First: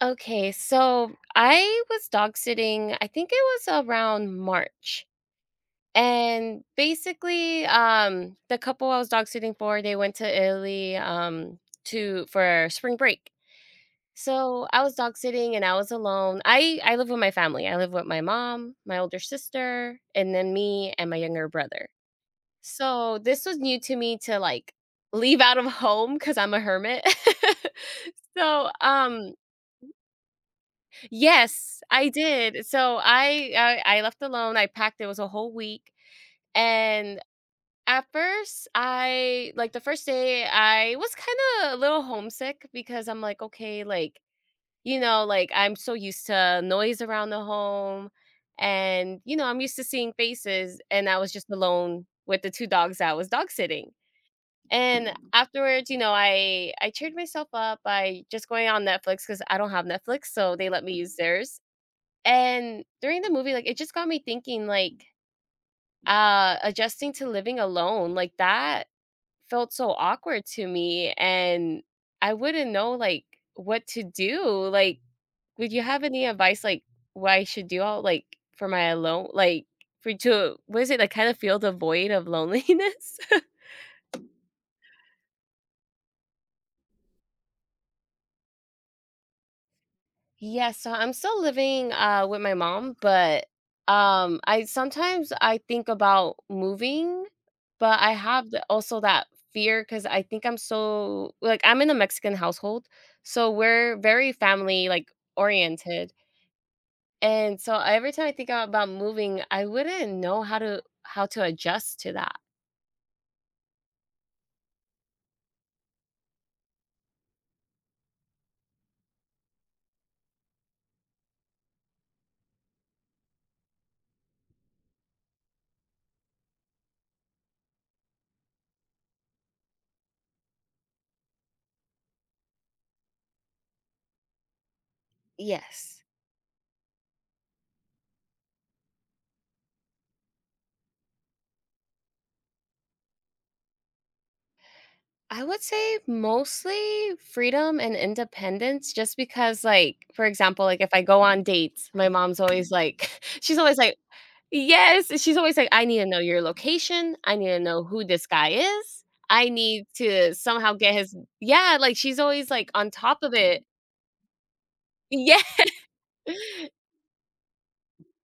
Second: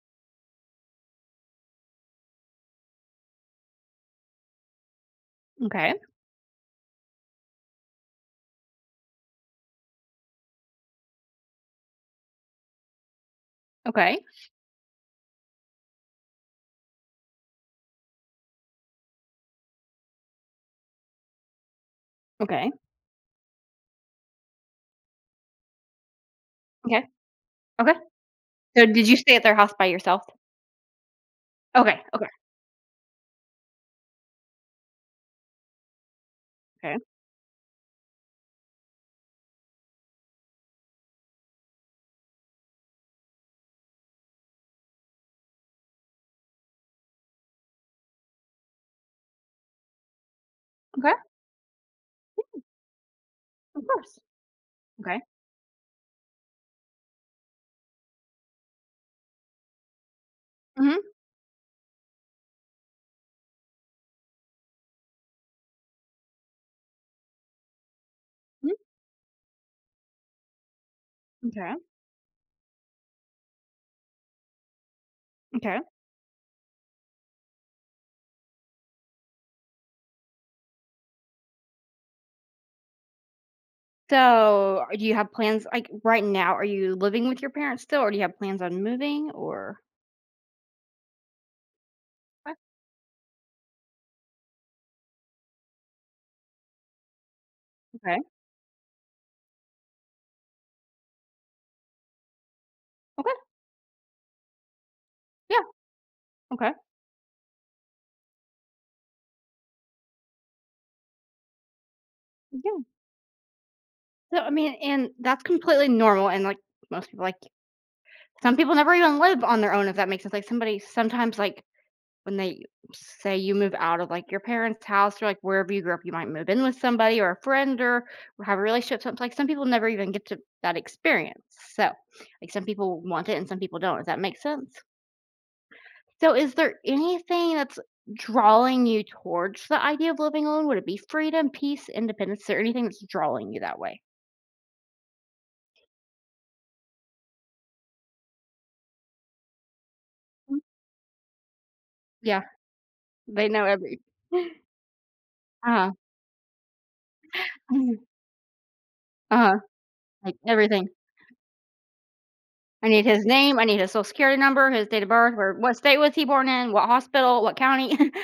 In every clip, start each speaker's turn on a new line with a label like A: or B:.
A: Okay, so I was dog sitting, I think it was around March.
B: Okay,
A: And basically, the couple I was dog sitting for, they went to Italy to for spring break.
B: okay,
A: So I was dog sitting and I was alone. I live with my family. I live with my mom, my older sister, and then me and my younger brother.
B: okay,
A: So this was new to me to like leave out of home because I'm a
B: okay,
A: hermit.
B: okay.
A: so
B: So did you
A: um
B: stay at their house by yourself?
A: Yes,
B: Okay,
A: I
B: okay,
A: did. So I left alone, I packed, it was a whole week,
B: okay,
A: and at first, I like, the first day, I was kinda a little homesick because I'm like, "Okay," like, like, I'm so used to noise around the home, and, I'm used to seeing faces, and
B: okay.
A: I was just alone with the 2 dogs that I was dog
B: Of
A: sitting,
B: course.
A: and
B: Okay.
A: afterwards, I cheered myself up by just going on Netflix because I don't have Netflix, so they let me
B: Mhm.
A: use theirs. And during the movie, like, it just got me thinking, like, adjusting to living alone, like,
B: Mhm,
A: that felt so awkward to me,
B: okay.
A: and I wouldn't know, like, what to do. Like, would
B: Okay.
A: you have any advice, like, what I should do all like, for my alone like, for to what is it, like, kinda feel the void of loneliness?
B: So, do you have plans like right now? Are you living with your parents still, or do you have plans on moving? Or
A: Yeah, so I'm still living with
B: okay,
A: my mom, but I sometimes I think about moving, but I
B: okay,
A: have the, also that fear cuz I think I'm so like I'm in a Mexican household,
B: okay,
A: so we're very family like
B: yeah,
A: oriented.
B: okay,
A: And so every time I think about moving, I wouldn't know how to adjust to that.
B: yeah. So, I mean, and that's completely normal. And like most people, like some people never even live on their own. If that makes sense, like somebody sometimes like when they say you move out of like your parents' house or like wherever you grew up, you might move in with somebody or a friend, or have a relationship. Something like some people never even get to that experience. So, like some people want it and some people don't. Does that make sense?
A: Yes.
B: So, is there anything that's drawing you towards the idea of living alone? Would it be freedom, peace, independence? Is there anything that's drawing you that way?
A: I would say mostly freedom and independence just because like, for
B: Mm.
A: example, like if I go on dates, my mom's
B: Yeah,
A: always like
B: they
A: she's
B: know
A: always like,
B: every.
A: "Yes," and she's always like,
B: Uh
A: "I
B: huh.
A: need to know your location. I need to know who this guy is.
B: Uh
A: I
B: huh.
A: need to
B: Like
A: somehow
B: everything.
A: get his." Yeah, like she's always like
B: I
A: on
B: need
A: top
B: his
A: of
B: name, I
A: it.
B: need his social security number, his date of birth,
A: Yeah.
B: where what state was he born in, what hospital, what county,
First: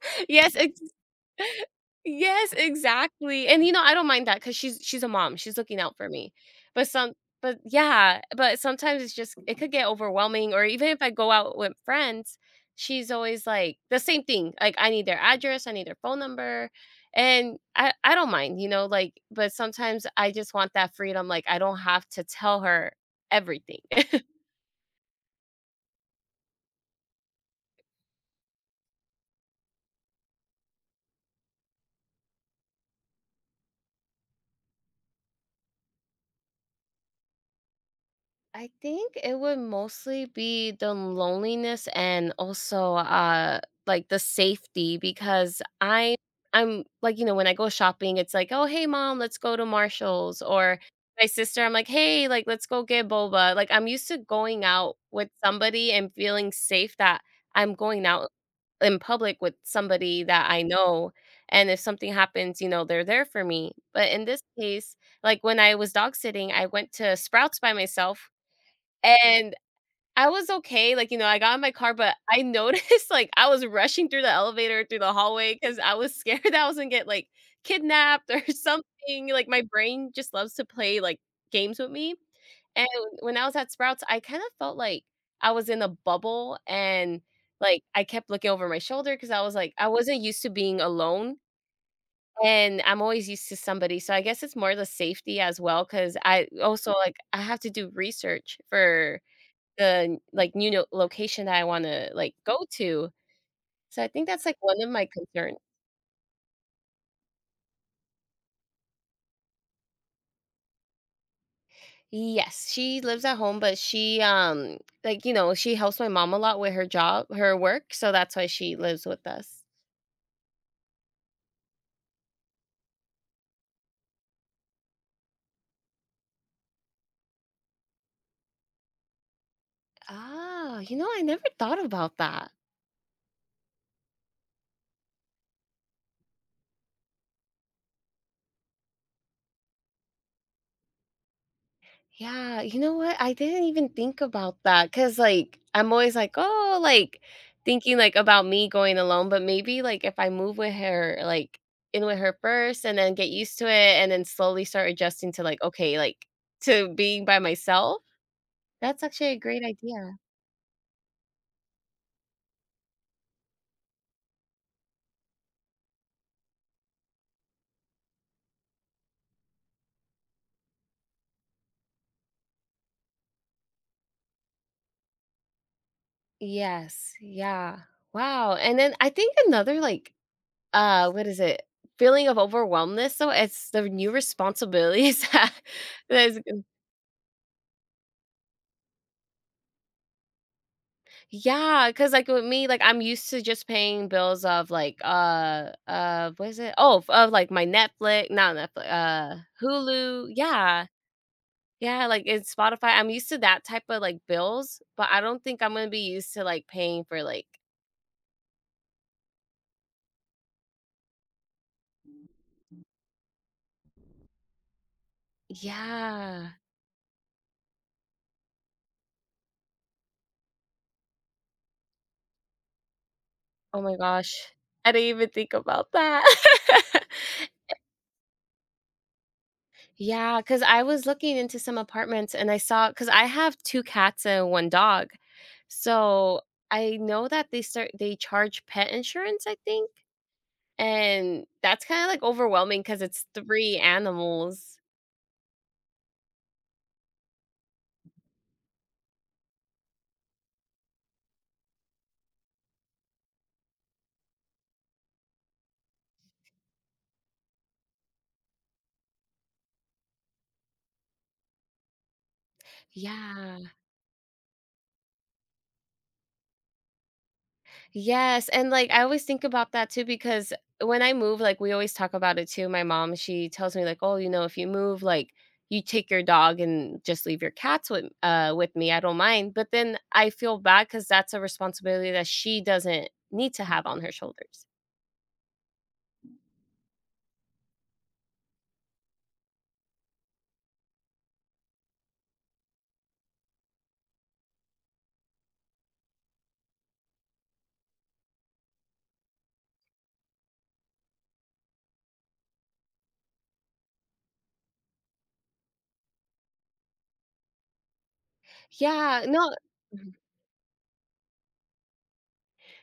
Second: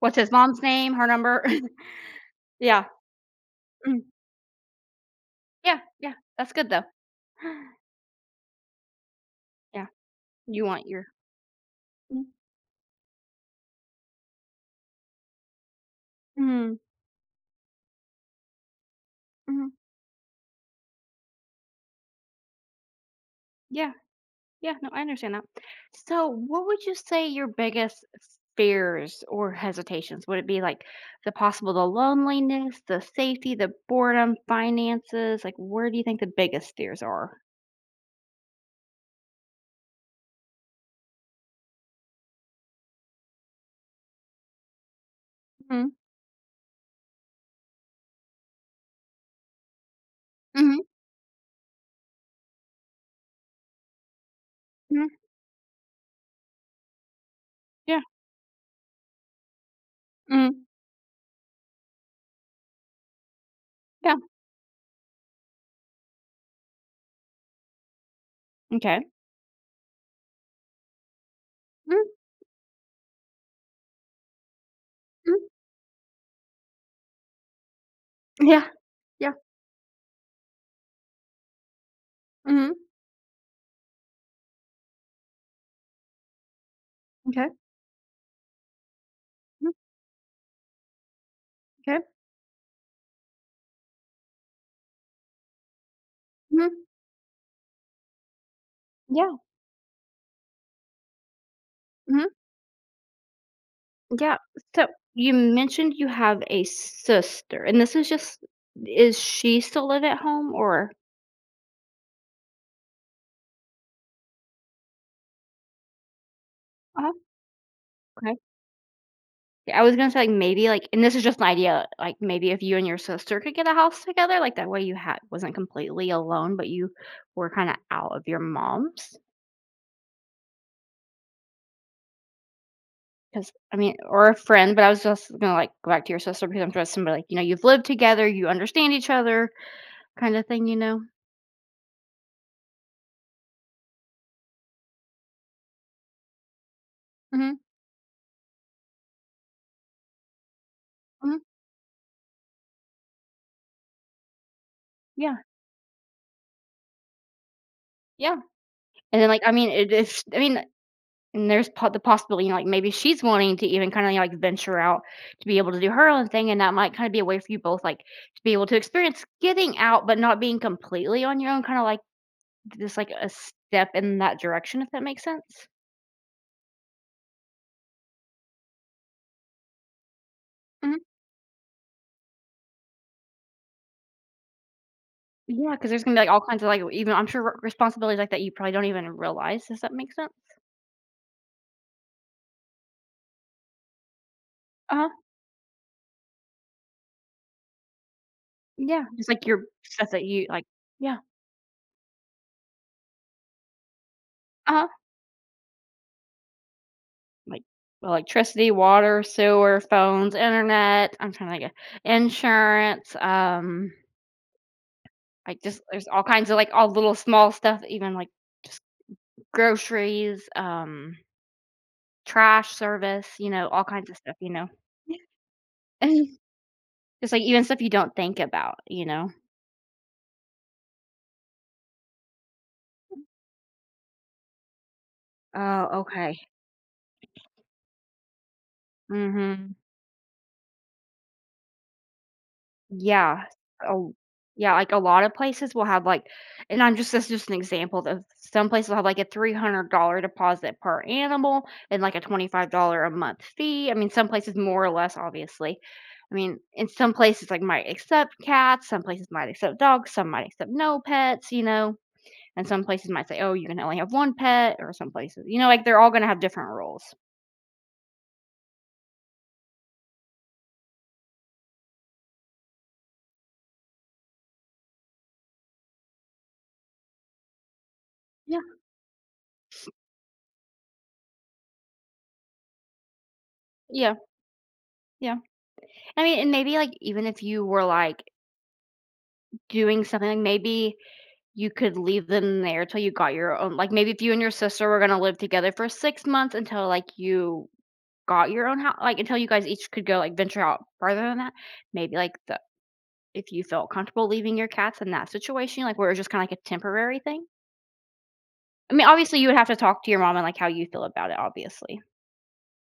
B: what's his
A: Yes,
B: mom's
A: it's
B: name, her number.
A: Yes,
B: Yeah.
A: exactly, and, I
B: Mm.
A: don't mind that because she's a mom, she's
B: Yeah,
A: looking out for
B: yeah,
A: me,
B: that's good though.
A: but some but yeah, but sometimes it's just it could get
B: Yeah,
A: overwhelming or
B: you want
A: even if
B: your
A: I go out with
B: mm,
A: friends, she's always like the same thing, like, "I need their address, I need their phone number,"
B: mhm,
A: and I don't mind, like, but
B: mhm.
A: sometimes I just want that freedom, like, I don't have to tell her everything.
B: Yeah, yeah, no, I understand that. So, what would you say your biggest fears or hesitations? Would it be like the possible the loneliness, the safety, the boredom, finances? Like, where do you think the biggest fears are?
A: I think it would mostly be the loneliness and also like the safety because
B: Mhm,
A: I I'm like when I go shopping it's like oh hey mom let's go to Marshalls or
B: mhm,
A: my sister I'm like hey like let's go get boba like I'm used to going out
B: mhm,
A: with somebody and feeling safe that I'm
B: yeah,
A: going out in public with somebody that I
B: mhm,
A: know and if something happens they're there for me but
B: yeah,
A: in this case like when I was dog sitting I went to Sprouts by myself.
B: okay.
A: And I was okay, like, I got in my car,
B: Mhm,
A: but I noticed, like, I was rushing through the elevator, through the
B: mhm.
A: hallway, because I was scared that I was gonna get, like, kidnapped or
B: Ja,
A: something,
B: yeah.
A: like, my brain just loves to play, like, games with me,
B: Mhm.
A: and when I was at Sprouts, I kind of felt like I was in a bubble and,
B: Okay.
A: like, I kept looking over my shoulder because I was
B: Mhm.
A: like I wasn't used to being alone,
B: Okay.
A: and I'm always used to somebody, so I guess it's more the safety as well, because I
B: Mhm.
A: also, like, I have to do research for
B: Yeah.
A: the, like, new know, location that I wanna, like,
B: Mhm.
A: go to. So I think
B: Yeah.
A: that's, like, one
B: So,
A: of my
B: you
A: concerns.
B: mentioned you have a sister, and this is just is she still live at home or
A: Yes, she lives at home, but she, like, she helps my mom a lot with her
B: oh,
A: job her work, so
B: okay.
A: that's why she lives with us.
B: Yeah, I was gonna say, like, maybe, like and this is just an idea, like, maybe if you and your sister could get a house together, like, that way you had wasn't completely alone, but you were kinda out of your mom's,
A: Ah, you know, I never thought about that.
B: because I mean or a friend, but I was just gonna, like, go back to your sister because I'm just somebody, like, you know, you've lived together, you understand each other. Kinda thing, you know?
A: Yeah, you know what? I didn't even think about that because, like, I'm always like, "Oh," like,
B: Mhm,
A: thinking, like, about me going alone, but maybe, like, if I move with her,
B: mhm,
A: like, in with her first and then get used to it and then slowly start adjusting
B: yeah,
A: to, like, okay, like, to being by myself?
B: yeah,
A: That's
B: and then,
A: actually a
B: like, I
A: great
B: mean, it
A: idea.
B: is I mean, and there's po the possibility, you know, like, maybe she's wanting to even kinda, like, venture out to be able to do her own thing, and that might kinda be a way for you both, like, to be able to experience getting out, but not being completely on your own, kinda like just, like, a step in that direction, if that makes sense?
A: Yes, yeah. Wow, and then I think another, like,
B: Mhm,
A: what is it? Feeling of overwhelmedness, so it's the new responsibilities that
B: yeah. Because there's gonna be, like, all
A: is.
B: kinds of, like, even I'm sure r responsibilities like that you probably don't even realize. Does that make sense?
A: Yeah, because like with me, like I'm used to just paying bills of like
B: Uh-huh,
A: what is it? Oh, of like my Netflix, not Netflix,
B: yeah, just, like, your stuff that
A: Hulu.
B: you like
A: Yeah.
B: yeah,
A: Yeah, like it's Spotify. I'm used to that type of like bills,
B: uh-huh.
A: but I don't think I'm gonna be used to like paying for like
B: Like, electricity, water, sewer, phones, internet, I'm trying to get insurance, like, just there's all kinds
A: yeah.
B: of, like, all little small stuff, even, like, just groceries, trash service, you know,
A: Oh
B: all
A: my
B: kinds of
A: gosh.
B: stuff, you know?
A: I didn't even think about that.
B: Just, like, even stuff you don't think about, you know?
A: Yeah, because I was looking into some apartments and I saw because I have 2 cats and 1 dog.
B: Oh, okay.
A: So, I know that they start they charge pet insurance, I
B: Mhm.
A: think, and that's kinda, like, overwhelming because it's
B: Yeah.
A: 3
B: Oh, yeah,
A: animals.
B: like, a lot of places will have, like and I'm just that's just an example of some places will have, like, a $300 deposit per animal and, like, a $25 a month fee. I mean, some places more or less, obviously. I mean, in some places, like, might accept cats, some places might accept dogs, some might accept no pets, you know? And some places might say, "Oh, you
A: Yeah.
B: can only have 1 pet," or some places you know, like, they're all gonna have different rules.
A: Yes, and, like, I always think about that too because when I move, like, we always talk about it too. My mom, she tells me, like, "Oh, you know, if you move, like, you take your dog and just leave your cats
B: Yeah,
A: with me, I don't mind." But then I feel bad because that's a responsibility that she doesn't need to have on her
B: yeah,
A: shoulders.
B: yeah. I mean, and maybe, like, even if you were, like, doing something, like, maybe you could leave them there till you got your own like, maybe if you and your sister were gonna live together for 6 months until, like, you got your own house, like, until you guys each could go, like, venture out farther than that, maybe, like, the if you felt comfortable leaving your cats in that situation, like, where it was just kinda like a temporary thing? I mean,
A: Yeah,
B: obviously, you
A: no.
B: would have to talk to your mom and, like, how you feel about it, obviously.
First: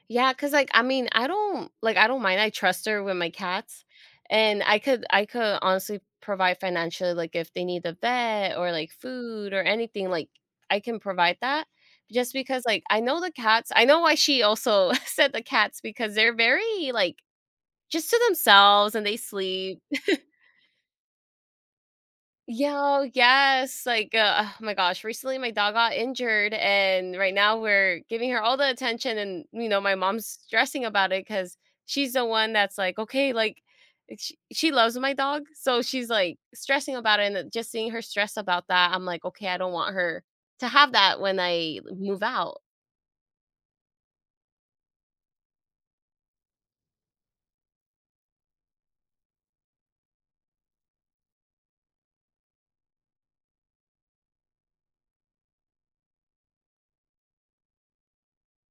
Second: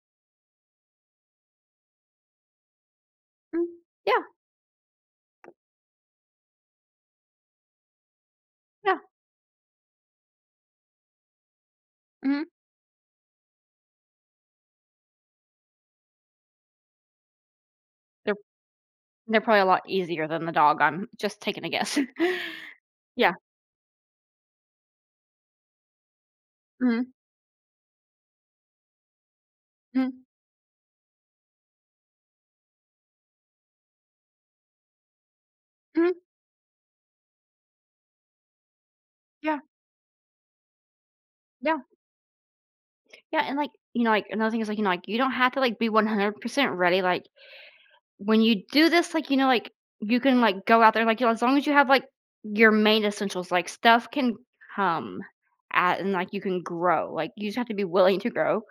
A: Yeah, cause like, I mean, I don't like, I don't mind, I trust her with my
B: Mm,
A: cats,
B: yeah,
A: and I could honestly provide financially, like, if they need a vet or, like,
B: yeah,
A: food or anything, like, I can provide that just
B: mhm.
A: because, like, I know the cats I know why she also said the cats because they're very, like, just to
B: They're
A: themselves and they
B: they're probably a
A: sleep.
B: lot easier than the dog, I'm just taking a guess.
A: Yo,
B: Yeah.
A: yes. Like, oh my gosh, recently my dog got injured,
B: Mhm,
A: and right now we're giving her all the attention. And, you know, my
B: mhm,
A: mom's stressing about it because she's the one that's like, okay, like, she loves my dog. So she's
B: mhm,
A: like stressing about it. And then just seeing her stress about that, I'm like, okay, I
B: yeah,
A: don't want her to have that when
B: yeah.
A: I move out.
B: Yeah, and, like, you know, like, another thing is, like, you know, like, you don't have to, like, be 100% ready, like, when you do this, like, you know, like, you can, like, go out there, like, you know, as long as you have, like, your main essentials, like, stuff can come at and, like, you can grow, like, you just have to be willing to grow,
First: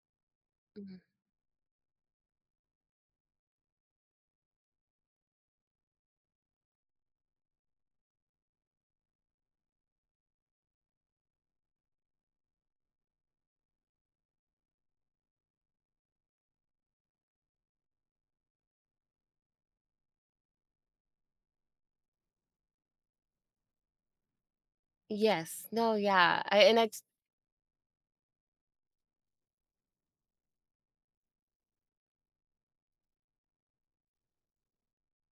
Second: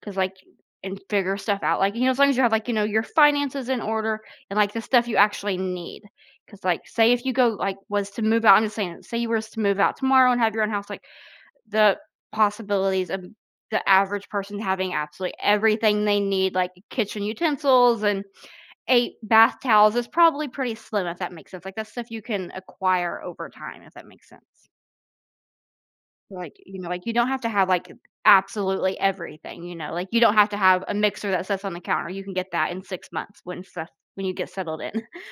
B: because like
A: Mhm.
B: and figure stuff out, like, you know, as long as you have, like, you know, your finances in order and, like, the stuff you actually need. Because like, say if you go like, was to move out I'm just saying, say you were to move out tomorrow and have your own house, like the possibilities of the average person having absolutely everything they need, like kitchen utensils and 8 bath towels is probably pretty slim, if that makes sense. Like, that's stuff you can acquire over time, if that makes sense.
A: Yes. No, yeah.
B: Like,
A: I, and
B: you know,
A: I
B: like, you don't have to have, like, absolutely everything, you know? Like, you don't have to have a mixer that sits on the counter, you can get that in 6 months when stuff when you get settled in,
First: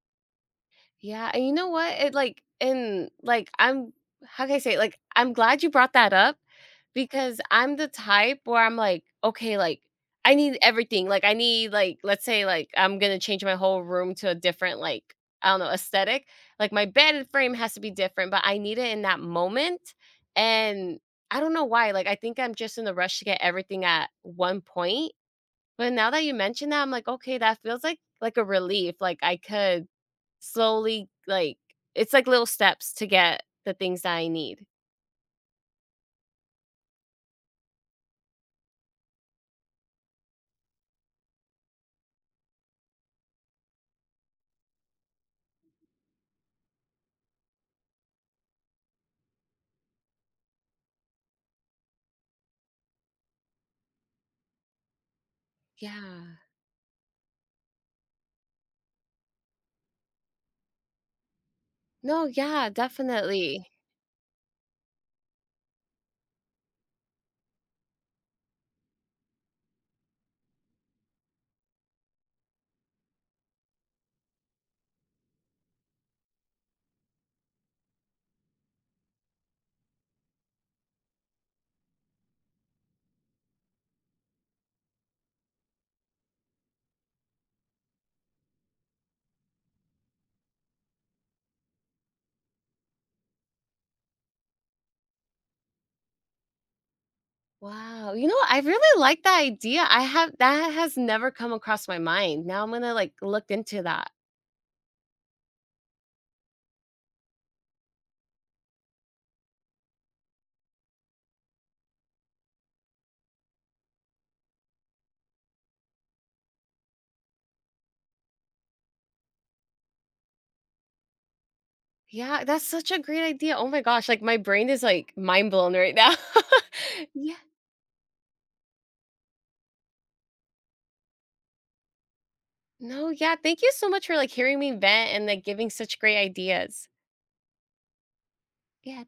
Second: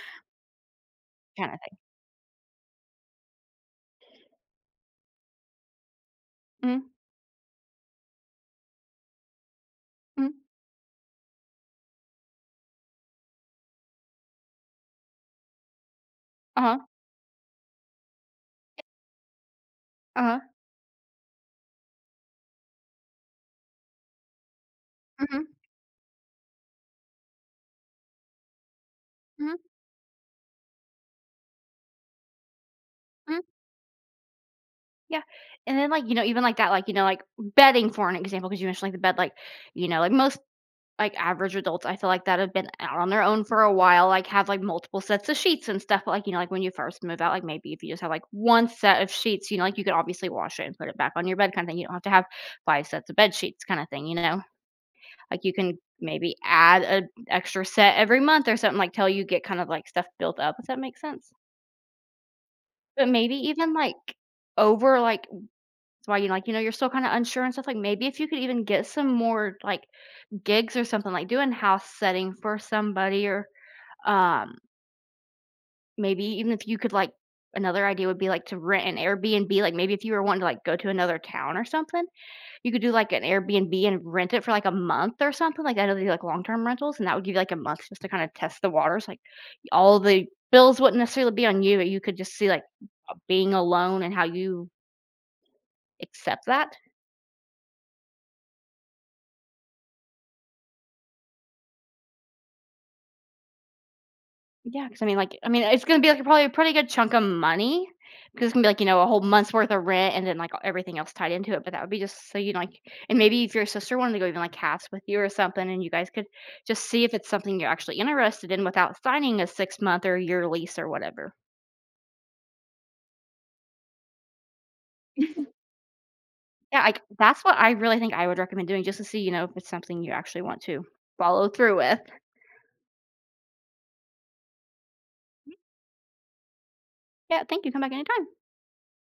A: Yeah, and you
B: kinda
A: know
B: thing.
A: what? It like and like I'm how can I say it? Like I'm glad you brought that up
B: Mhm,
A: because I'm the type where I'm like, okay, like I
B: mhm,
A: need everything. Like I need like let's say like I'm gonna change my whole room to a different like I don't know aesthetic. Like
B: uh-huh,
A: my bed frame has to be different, but I need it in that moment.
B: uh-huh,
A: And I don't know why. Like I think I'm just in a rush to get everything at one point.
B: mhm,
A: But now that you mention that, I'm like, okay, that feels like a relief. Like I
B: mhm,
A: could slowly, like it's like little steps to
B: mhm.
A: get the things that I need.
B: Yeah, and then, like, you know, even like that, like, you know, like, bedding for an example, because you mentioned, like, the bed, like, you know, like, most, like, average adults, I feel like, that have been out on their own for a while, like, have, like, multiple sets of sheets and stuff, but, like, you know, like, when you first move out, like, maybe if you just have, like, 1 set of sheets, you know, like, you could obviously wash it and put it back on your bed kinda thing. You don't have to have 5 sets of bed sheets kinda thing, you know? Like, you can maybe
A: Yeah.
B: add a extra set every month or something, like, till you get kind of, like, stuff built up. Does that make sense?
A: No, yeah,
B: But maybe
A: definitely.
B: even, like, over, like that's why you like, you know, you're still kind of unsure and stuff. Like maybe if you could even get some more like gigs or something, like do in house setting for somebody, or um, maybe even if you could like another idea would be like to rent an Airbnb. Like maybe if you were wanting to like go to another town or something, you could do like an Airbnb and rent it for like a month or something. Like I know they do like long term rentals, and that would give you like a month just to kind of test the waters. Like all the bills wouldn't necessarily be on you, but you could just see like being alone and how you accept that.
A: Wow. You know, what? I really like that idea. I have that has never come across my mind. Now I'm gonna like look into that.
B: Yeah, cause I mean, like I mean, it's gonna be, like, probably a pretty good chunk of money, cause it's gonna be, like, you know, a whole month's worth of rent and then, like, everything else tied into it, but that would be just so you know, like and maybe if your sister wanted to go even, like, halves with you or something and you guys could just see if it's something you're actually interested in without signing a 6-month or year lease or whatever.
A: Yeah, that's such a great idea. Oh my gosh, like my brain is like mind blown right now.
B: Yeah, like,
A: yeah.
B: that's what I really think I would recommend doing just to see, you know, if it's something you actually want to follow through with.
A: No, yeah. Thank you so much for like hearing me vent and like giving such great ideas.
B: Yeah, thank you, come back anytime.
A: Yeah.